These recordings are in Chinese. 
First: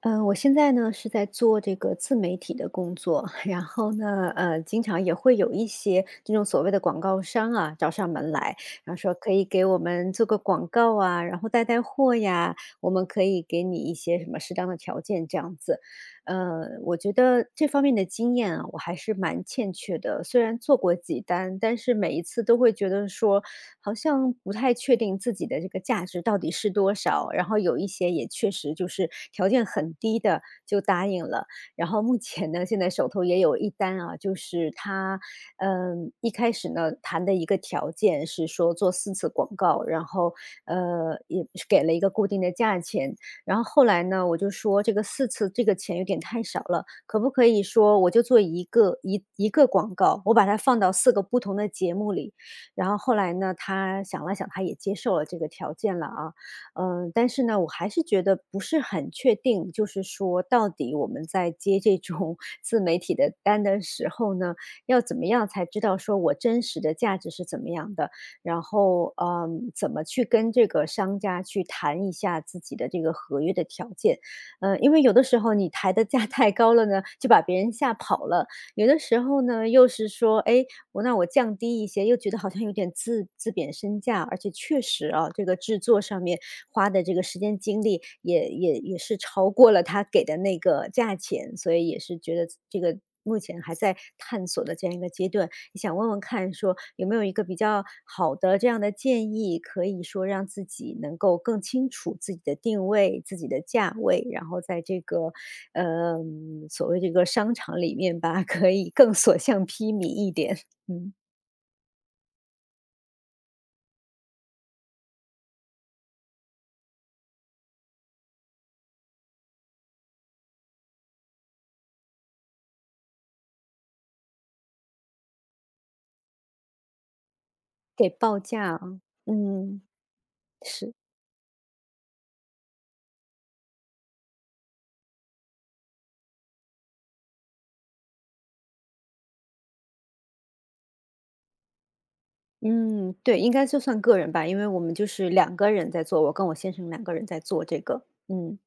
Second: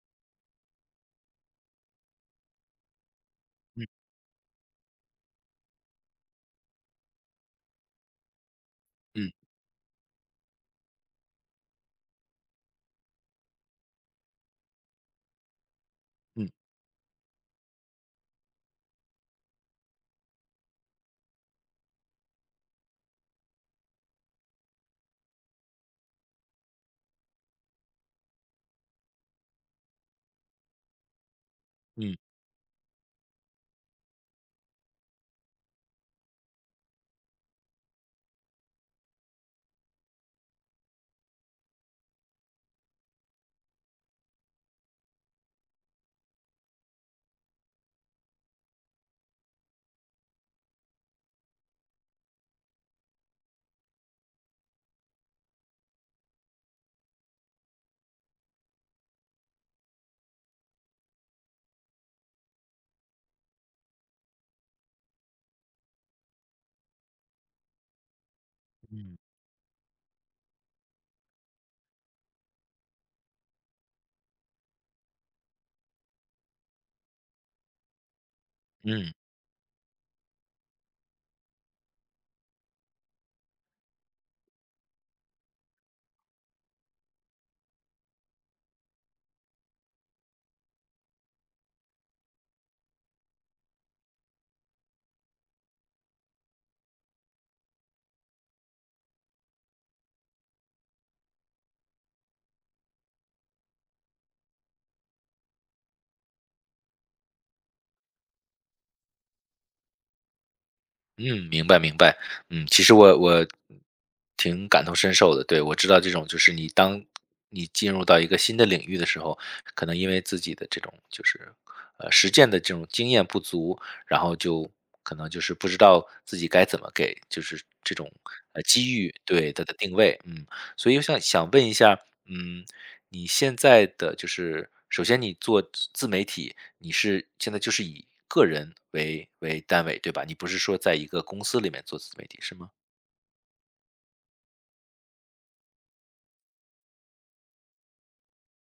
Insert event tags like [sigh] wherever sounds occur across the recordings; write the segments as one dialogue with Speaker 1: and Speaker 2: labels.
Speaker 1: 嗯，我现在呢是在做这个自媒体的工作，[laughs] 然后
Speaker 2: 嗯
Speaker 1: 呢，经常也会有一些这种所谓的广告商啊找上门来，然后说可
Speaker 2: 嗯
Speaker 1: 以给我们做个广告啊，然后带货呀，我们可以给你一些什么适当的条件这样子。
Speaker 2: 嗯
Speaker 1: 我觉得这方面的经验啊，我还是蛮欠缺的。虽然做过几单，但是每一次都会觉得说，好像不太确定自己的这个价值到底是多少，然后有一些也确实就是条件很低的就答应了。然后
Speaker 2: 嗯
Speaker 1: 目前呢，现在手头也有一单啊，就是他，一开始呢谈的一个条件是说做四次广告，然后也是给了一个固定的价钱，然后后来呢我就说这个四次这个钱有点太少了，可不可以说我就做一个广告，我把它放到4个不同的节目里，然后后来呢，他想了想，他也接受了这个条件了啊，但是呢，我还是觉得不是很确定，就是说到底我们在接这种 [laughs] 自媒体的单的时候呢，要怎么样才知道说我真实的价值是怎么样的，然后
Speaker 2: 嗯
Speaker 1: 怎么去跟这个商家去谈一下自己的这个合约的条件，因为有的时候你抬的价太高了呢，就把别人吓跑了。有的
Speaker 2: 嗯
Speaker 1: 时候呢，又是说，哎，那我降低一些，又觉得好像有点自贬身价，而且确实啊，这个制作上面花的这个时间精力也是超过了他给的那个价钱，所以也是觉得这个目前还在探索的这样一个阶段。想问问看说有没有一个比较好的这样的建议，可以说让自己能够更清楚自己的定位、自己的价位，然后在这个，所谓这个商场里面吧，可以更所向披靡一点。嗯，
Speaker 2: 嗯，明白明白。嗯，其实我挺感同身受的。对，我知道这种就是当你进入到一个新的领域的时候，可能因为自己的这种就是实践的这种经验不足，然后就可能就是不知道自己该怎么给就是这
Speaker 1: 给
Speaker 2: 种
Speaker 1: 报价
Speaker 2: 机
Speaker 1: 啊，
Speaker 2: 遇对它的
Speaker 1: 嗯，
Speaker 2: 定位。嗯，所
Speaker 1: 是，
Speaker 2: 以我想问一下，嗯，你现在的就是首先你做自媒体。你是现在就是以个人为单位，对吧？你不是说在一个公司里面做自媒体是吗？
Speaker 1: 嗯，对，应该就算个人吧，因为我们就是两个人在做，我跟我先生两个人在做这个，嗯，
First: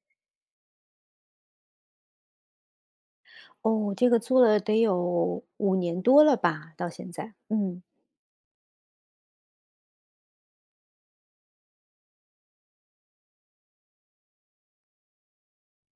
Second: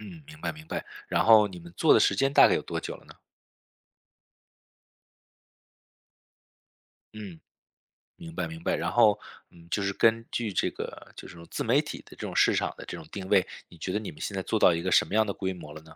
Speaker 2: 嗯，明白明白。然后你们做的时间大概有多久了呢？
Speaker 1: 哦，这个做了得有5年多了吧，到现在，
Speaker 2: 嗯，
Speaker 1: 嗯，
Speaker 2: 明白明白。然后就是根据这个就是这种自媒体的这种市场的这种定位，你觉得你们现在做到一个什么样的规模了呢？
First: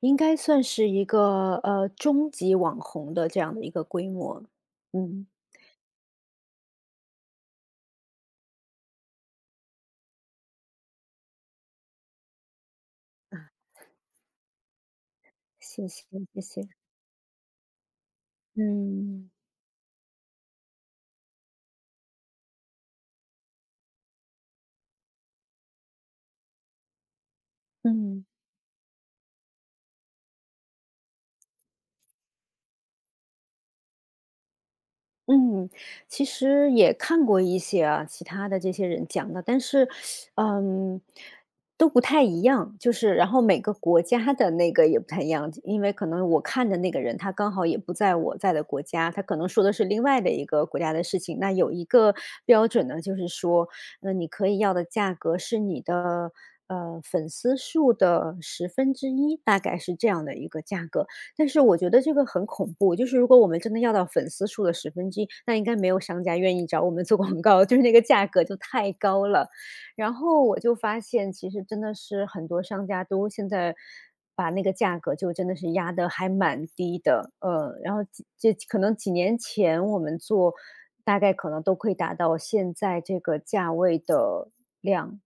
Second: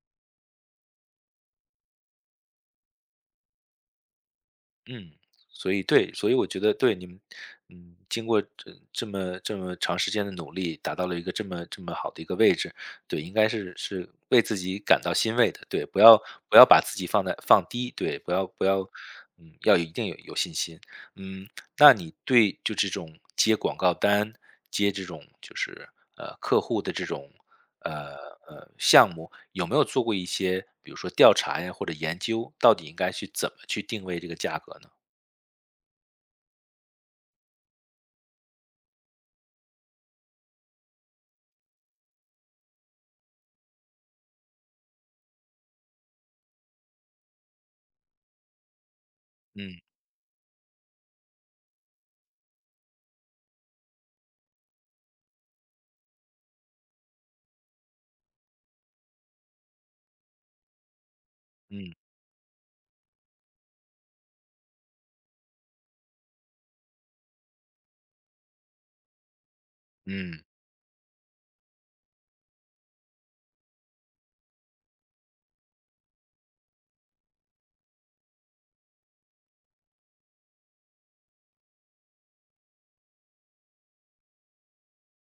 Speaker 1: 应该算是一个中级网红的这样的一个规模，
Speaker 2: 嗯，
Speaker 1: 嗯
Speaker 2: 所以对，所以我觉得对你们，嗯，经过这么这么长时间的努力，达到了一个这么这么好的一个位置，对，应
Speaker 1: 啊，
Speaker 2: 该是为自己感到欣慰的，对，
Speaker 1: 谢
Speaker 2: 不
Speaker 1: 谢
Speaker 2: 要
Speaker 1: 谢
Speaker 2: 不要
Speaker 1: 谢，
Speaker 2: 把自己放低，对，不要不要，
Speaker 1: 嗯
Speaker 2: 嗯，要有一定有有信心，嗯，那你对就这种接广告单、接这种就是客户的这种呃
Speaker 1: 嗯。
Speaker 2: 项目，有没有做过一些比如说调查呀或者研究，到底应该去怎么去定位这个价格呢？
Speaker 1: 嗯，其实也看过一些啊，其他的这些人讲的，但是，嗯，都不太一样。就是，然后每个国家的那个也不太一样，因为可能我看的那个人他刚好也不在我在的国家，他可能说的
Speaker 2: 嗯
Speaker 1: 是另外的一个国家的事情。那有一个标准呢，就是说，你可以要的价格是你的粉丝数的十分之一，大概是这样的一个价格。但是我觉
Speaker 2: 嗯
Speaker 1: 得这个很恐怖，就是如果我们真的要到粉丝数的十分之一，那应该没有商家愿意找我们做广告，就是那个价格就太高了。然
Speaker 2: 嗯
Speaker 1: 后我就发现，其实真的是很多商家都现在把那个价格就真的是压得还蛮低的，然后这可能几年前我们做，大概可能都可以达到现在这个价位的量，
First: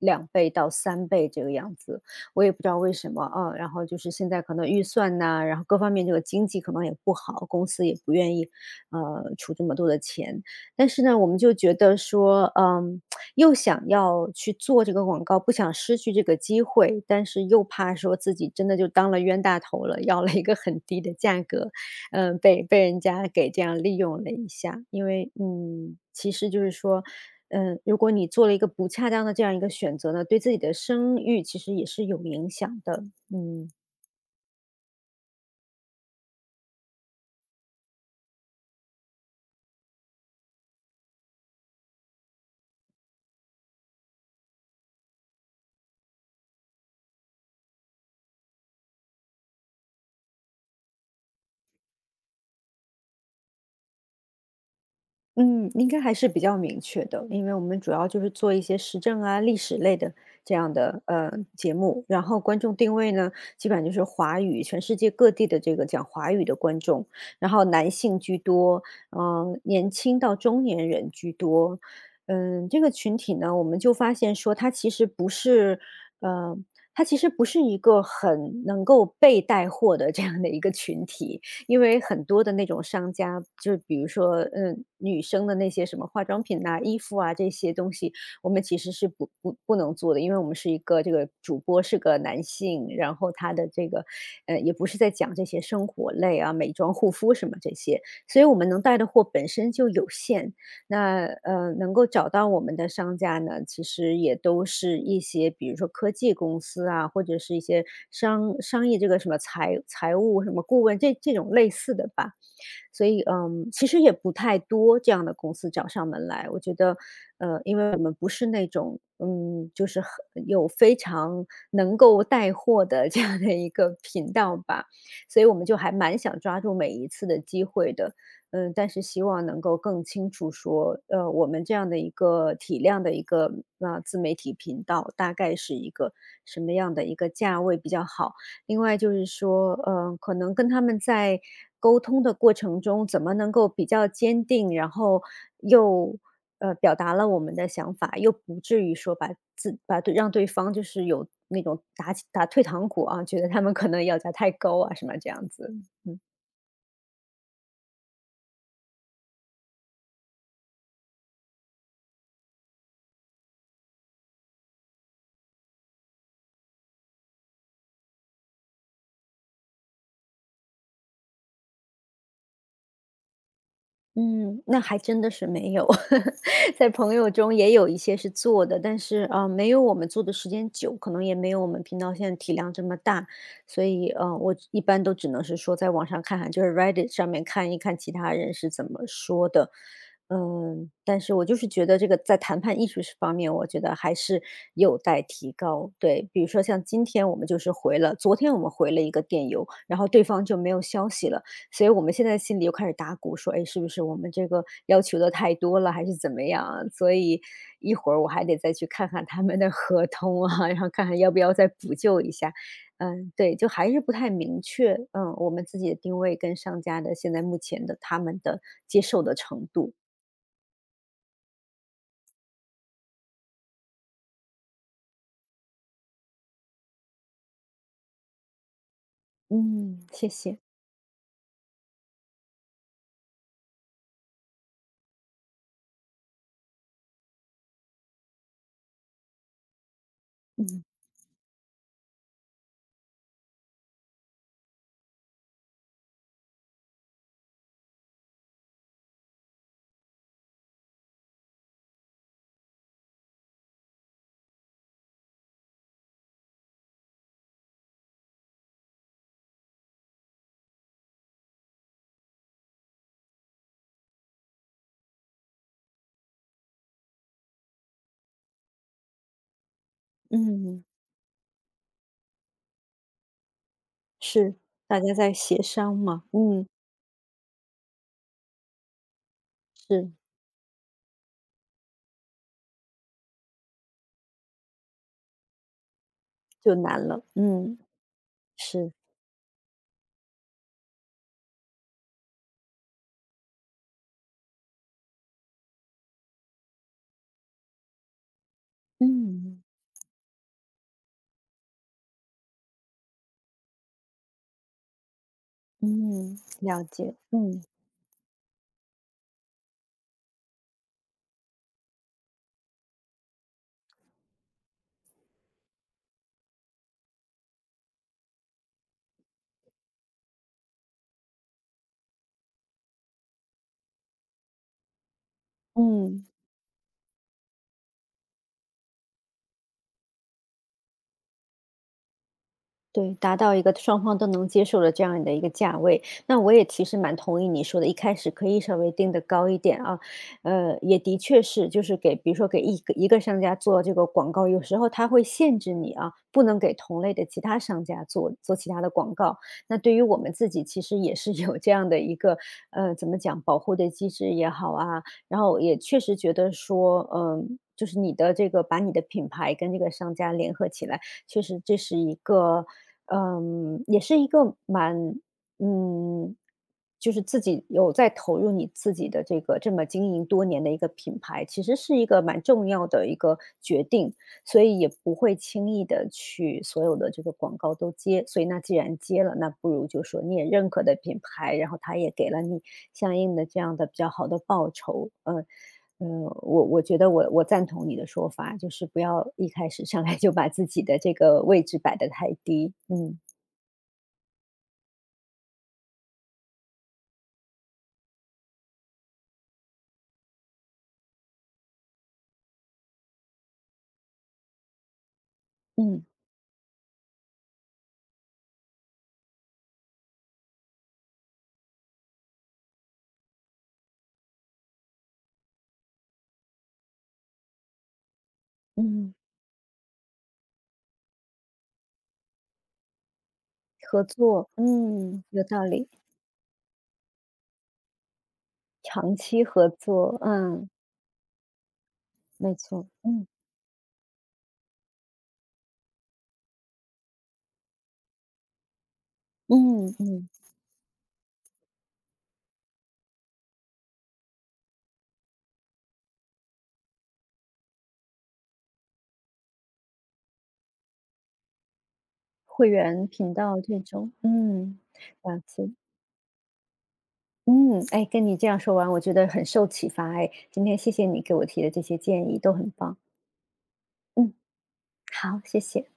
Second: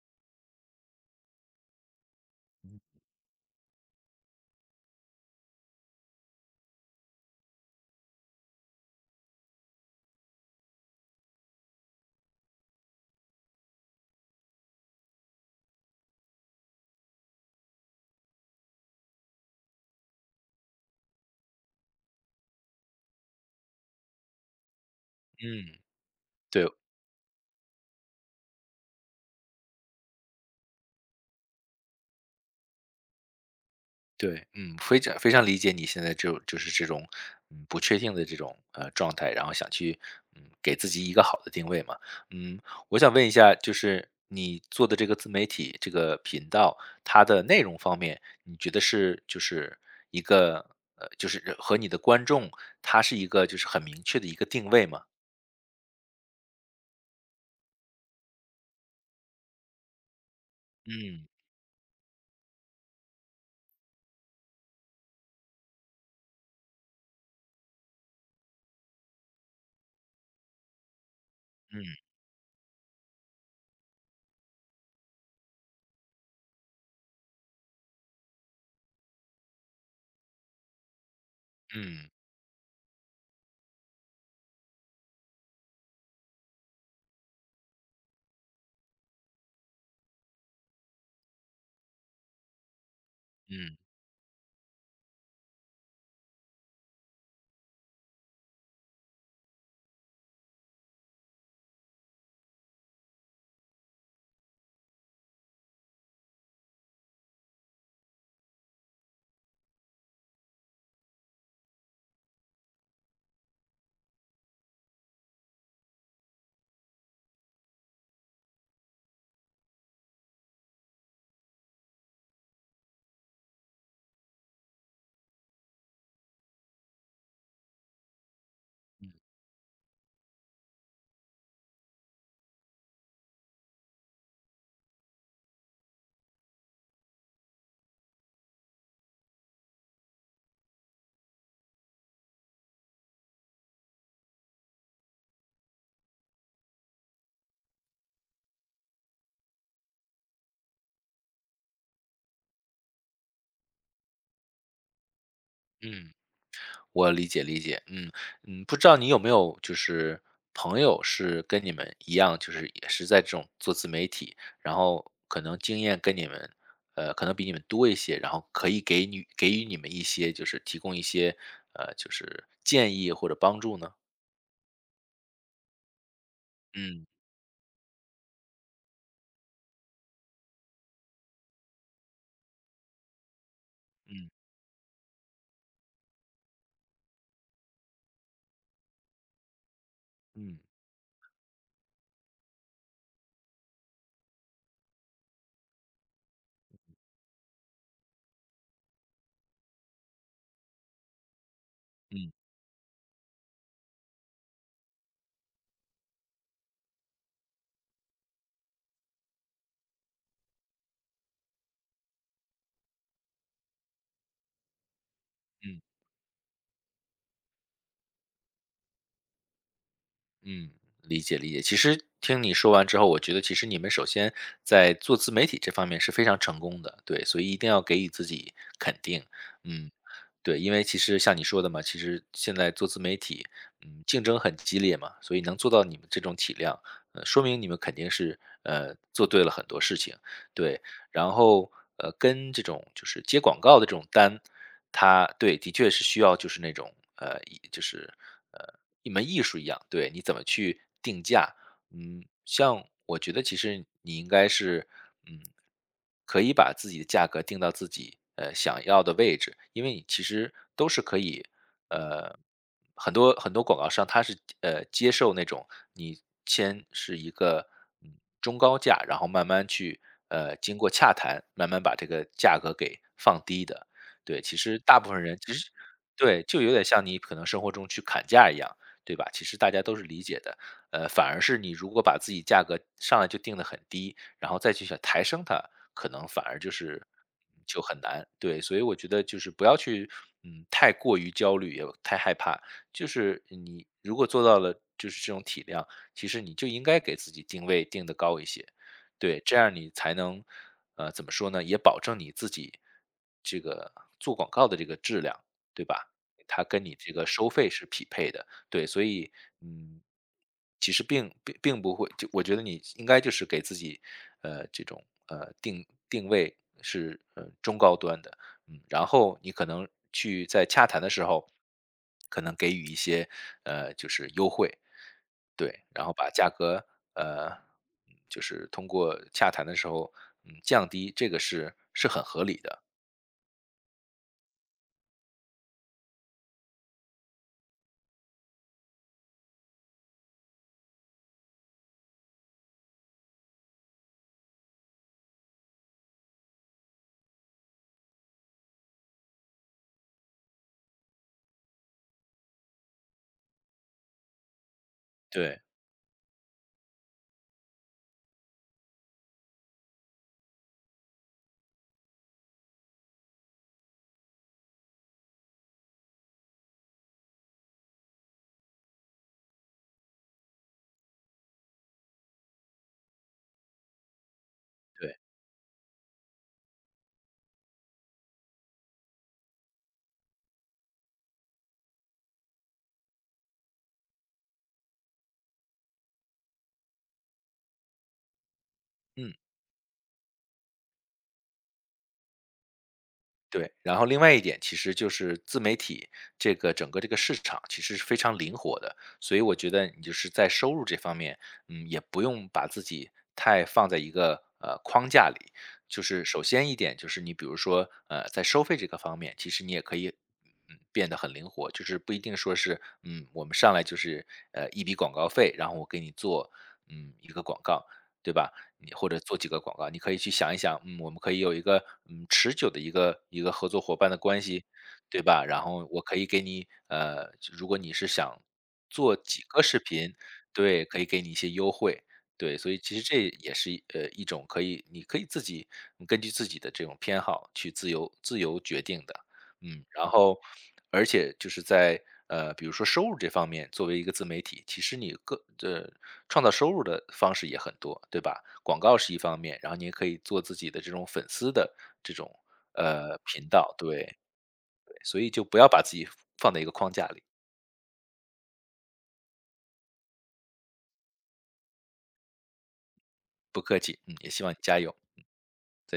Speaker 1: 2倍到3倍这个样子。我也不知道为什么啊。然后就是现在可能预算呐、然后各方面这个经济可能也不好，公司也不愿意出这么多的钱。但是呢，我们就觉得说，又想要去做这个广告，不想失去这个机会，但是又怕说自己真的就当了冤大头了，要了一个很低的价格，被人家给这样利用了一下。因为，
Speaker 2: 嗯，
Speaker 1: 其实就
Speaker 2: 对，
Speaker 1: 是说，如果你做了一个不恰当的这样一个选择呢，对自己的声誉其实也是有影响的。嗯。
Speaker 2: 对，嗯，非常非常理解你现在就是这种，嗯，不确定的这种状态，然后想去给自己一个好的定位嘛，嗯，我想问一下，就是你做的这个自媒体这个频道，它的内容方面，你觉得是就是一个就是和你的观众，它是一个就是很明确的一个定位吗？
Speaker 1: 嗯，应该还是比较明确的，因为我们主要就是做一些时政啊、历史类的这样的
Speaker 2: 嗯
Speaker 1: 节目，然后观众定位呢，基本上就是华语，全世界各地的这个讲华语的观众，然后男性居多，嗯、年轻到中年人居多，
Speaker 2: 嗯
Speaker 1: 这个群体呢，我们就发现说，它其实不是，呃，它其实不是一个很能够被带货的这样的一个群体，因为
Speaker 2: 嗯
Speaker 1: 很多的那种商家，就比如说，嗯，女生的那些什么化妆品呐、衣服啊这些东西，我们其实是不能做的，因为我们是一个这个主播是个男性，然后他的
Speaker 2: 嗯。
Speaker 1: 这个，也不是在讲这些生活类啊、美妆、护肤什么这些，所以我们能带的货本身就有限。那能够找到我们的商家呢，其实也都是一些，比如说科技公司啊，或者是一些商业这个什么财务什么顾问这这种类似的吧。所以，其实也不太多这样的公司找上门来。我觉得，因为我们不是那种，就是很有非常能够带货的这样的一个频道吧，所以我们就还蛮想抓住每一次的机会的。但是希望能够更清楚说，我们这样的一个体量的一个自媒体频道，大概是一个什么样的一个价位比较好。另外就是说，可能跟他们在沟通的过程中，怎么能够比较坚定，然后又表达了我们的想法，又不至于说把自把对让对方就是有那种打退堂鼓啊，觉得他们可能要价太高啊，什么这样子。
Speaker 2: 嗯，我理解理解，嗯嗯，不知道你有没有就是朋友是跟你们一样，就是也是在这种做自媒体，然后可能经验跟你们，可能比你们多一些，然后可以给你给予你们一些就是提供一些就是建议或者帮助呢？
Speaker 1: 嗯，那还真的是没有，[laughs] 在
Speaker 2: 嗯
Speaker 1: 朋友中也有一些是做的，但是啊，没有我们做的时间久，可能也没有我们频道现在体量这么大，所以
Speaker 2: 嗯
Speaker 1: 我一般都只能是说在网上看看，就是 Reddit 上面看一看其他人是怎么说的，
Speaker 2: 嗯
Speaker 1: 但是我就是觉得这个在谈判艺术方面，我觉得还是有待提高。对，比如说像今天我们就是回了，昨天我们回了一个电邮，然后对方就没有消息了。所以我们现
Speaker 2: 嗯。
Speaker 1: 在心里又开始打鼓，说：“哎，是不是我们这个要求的太多了，还是怎么样啊？”所以一会儿我还得再去看看他们的合同啊，[laughs] 然后看看要不要再补救一下。嗯，对，就还是不太明确。嗯，我们自己的定位跟商家的现在目前的他们的接受的程度。
Speaker 2: 嗯，理解理解。其实听你说完之后，我觉得其实你们首先在做自媒体这方面是非常成功的，对，所以一定要给予自己肯定。嗯，
Speaker 1: 嗯，谢
Speaker 2: 对，
Speaker 1: 谢。
Speaker 2: 因为其实像你说的嘛，其实现在做自媒体，嗯，竞争很激烈嘛，所以能做到你们这种体量，说明你们肯定是做对了很多事情，对。然后，跟这种就是接广告的这种单，它对，的确是需要就是那种，呃，就是，呃，一门艺术一样，对，你怎么去定价。嗯，像我觉得其实你应该是，嗯，可以把自己的价格定到自己，想要的位置，因为你其实都是可以，呃，很多很多广告商他是，接受那种你先是一个嗯中高价，然后慢慢去经
Speaker 1: 嗯，
Speaker 2: 过洽谈，慢慢把这个价格给放低的。对，其
Speaker 1: 是，
Speaker 2: 实大
Speaker 1: 大
Speaker 2: 部
Speaker 1: 家
Speaker 2: 分
Speaker 1: 在
Speaker 2: 人其
Speaker 1: 协
Speaker 2: 实
Speaker 1: 商嘛。
Speaker 2: 对，就
Speaker 1: 嗯，
Speaker 2: 有点像你可能生活中去砍价一样，对吧？其实大家都是
Speaker 1: 是，
Speaker 2: 理解的。反而是你如果把自己价格上来就定得很低，然后再去想抬升它，可能反而就
Speaker 1: 就难
Speaker 2: 是
Speaker 1: 了。嗯，
Speaker 2: 就很难。对，所以
Speaker 1: 是，
Speaker 2: 我觉得就是不要去太过于焦虑，也太害怕，就是你如果做到了就是这种体量，其实你就应该给自己定位定的高一些。对，这
Speaker 1: 嗯，
Speaker 2: 样你才能，怎么说呢，也保证你自己这个做广告的这个质量，对吧？
Speaker 1: 嗯，
Speaker 2: 它
Speaker 1: 了
Speaker 2: 跟你这
Speaker 1: 解。
Speaker 2: 个收
Speaker 1: 嗯，
Speaker 2: 费是匹配的，对，所以，嗯，其实并不会，就我觉得你应该就是给自己，这种定位是中高端的，嗯，然后你可能去在洽谈的时候，可能给予一些就是优惠，对，然后
Speaker 1: 嗯。
Speaker 2: 把价格呃就是通过洽谈的时候，降低，这个是很合理的，
Speaker 1: 对，达到一个双方都能接受的这样的一个价位。那我也其实蛮同意你说的，一开始可以稍微定的高一点啊，也的确是，就是给比如说给一个商家做这个广告，有时候他会限制你啊，不能给同类的其他商家做其他的广告。那对于我们自己，其实也是有这样的一个怎么讲保护的机制也好啊，然
Speaker 2: 对
Speaker 1: 后也确实觉得说，嗯、就是你的这个把你的品牌跟这个商家联合起来。确实这是一个，嗯，也是一个蛮，嗯，就是自己有在投入你自己的这个这么经营多年的一个品牌，其实是一个蛮重要的一个决定，所以也不
Speaker 2: 对，
Speaker 1: 会轻易的去所有的这个广告都接。所以那既然接了，那不如就说你也认可的品牌，然后他也给了你相应的这样的比较好的报酬，嗯，嗯，我觉得我赞同你的说法，就是不要
Speaker 2: 嗯。
Speaker 1: 一开始上来就把自己的这个位置摆的太低。嗯
Speaker 2: 对，然后另外一点其实就是自媒体这个整个这个市场其实是非常灵活的，所以我觉得你就是在收入这方面，也不用把自己太放在一个框架里。就
Speaker 1: 嗯
Speaker 2: 是首先一点就是你比如说在收费这个方面，其实你也可以变得很灵活，就是不一定说是我们上来就是一笔广告费，然后我给你做一个广告，对吧？你或
Speaker 1: 嗯，
Speaker 2: 者做几个广告，你可以去想一想，嗯，我们可以有一个持久的一个合作伙
Speaker 1: 合
Speaker 2: 伴的关
Speaker 1: 作，
Speaker 2: 系，对
Speaker 1: 嗯，有
Speaker 2: 吧？然
Speaker 1: 道
Speaker 2: 后
Speaker 1: 理，
Speaker 2: 我可以给你如果你是想做
Speaker 1: 长
Speaker 2: 几
Speaker 1: 期
Speaker 2: 个
Speaker 1: 合
Speaker 2: 视频，
Speaker 1: 作，嗯，
Speaker 2: 对，可以给你一些优惠，
Speaker 1: 没
Speaker 2: 对，所以
Speaker 1: 错，
Speaker 2: 其实这
Speaker 1: 嗯
Speaker 2: 也是一种可以，你可以自己根据自己的这种偏好去自由决定的。嗯，
Speaker 1: 嗯
Speaker 2: 然
Speaker 1: 嗯，
Speaker 2: 后而且就是在比如说收入这方面，作为一个自媒体，其实你呃创造收入的方式也很多，对吧？广告是一方面，然后你也可以做自己的这种粉丝的这种
Speaker 1: 会员频
Speaker 2: 频
Speaker 1: 道
Speaker 2: 道，
Speaker 1: 这
Speaker 2: 对
Speaker 1: 种，嗯，
Speaker 2: 对，所以
Speaker 1: 了
Speaker 2: 就不要
Speaker 1: 解。
Speaker 2: 把自己放在一个框架里，
Speaker 1: 嗯，哎，跟你这样说完，我觉得很受启发。哎，今天谢谢你给我提的这些建议，都很棒。
Speaker 2: 不客气，嗯，也
Speaker 1: 嗯，
Speaker 2: 希望你加油。
Speaker 1: 好，谢谢。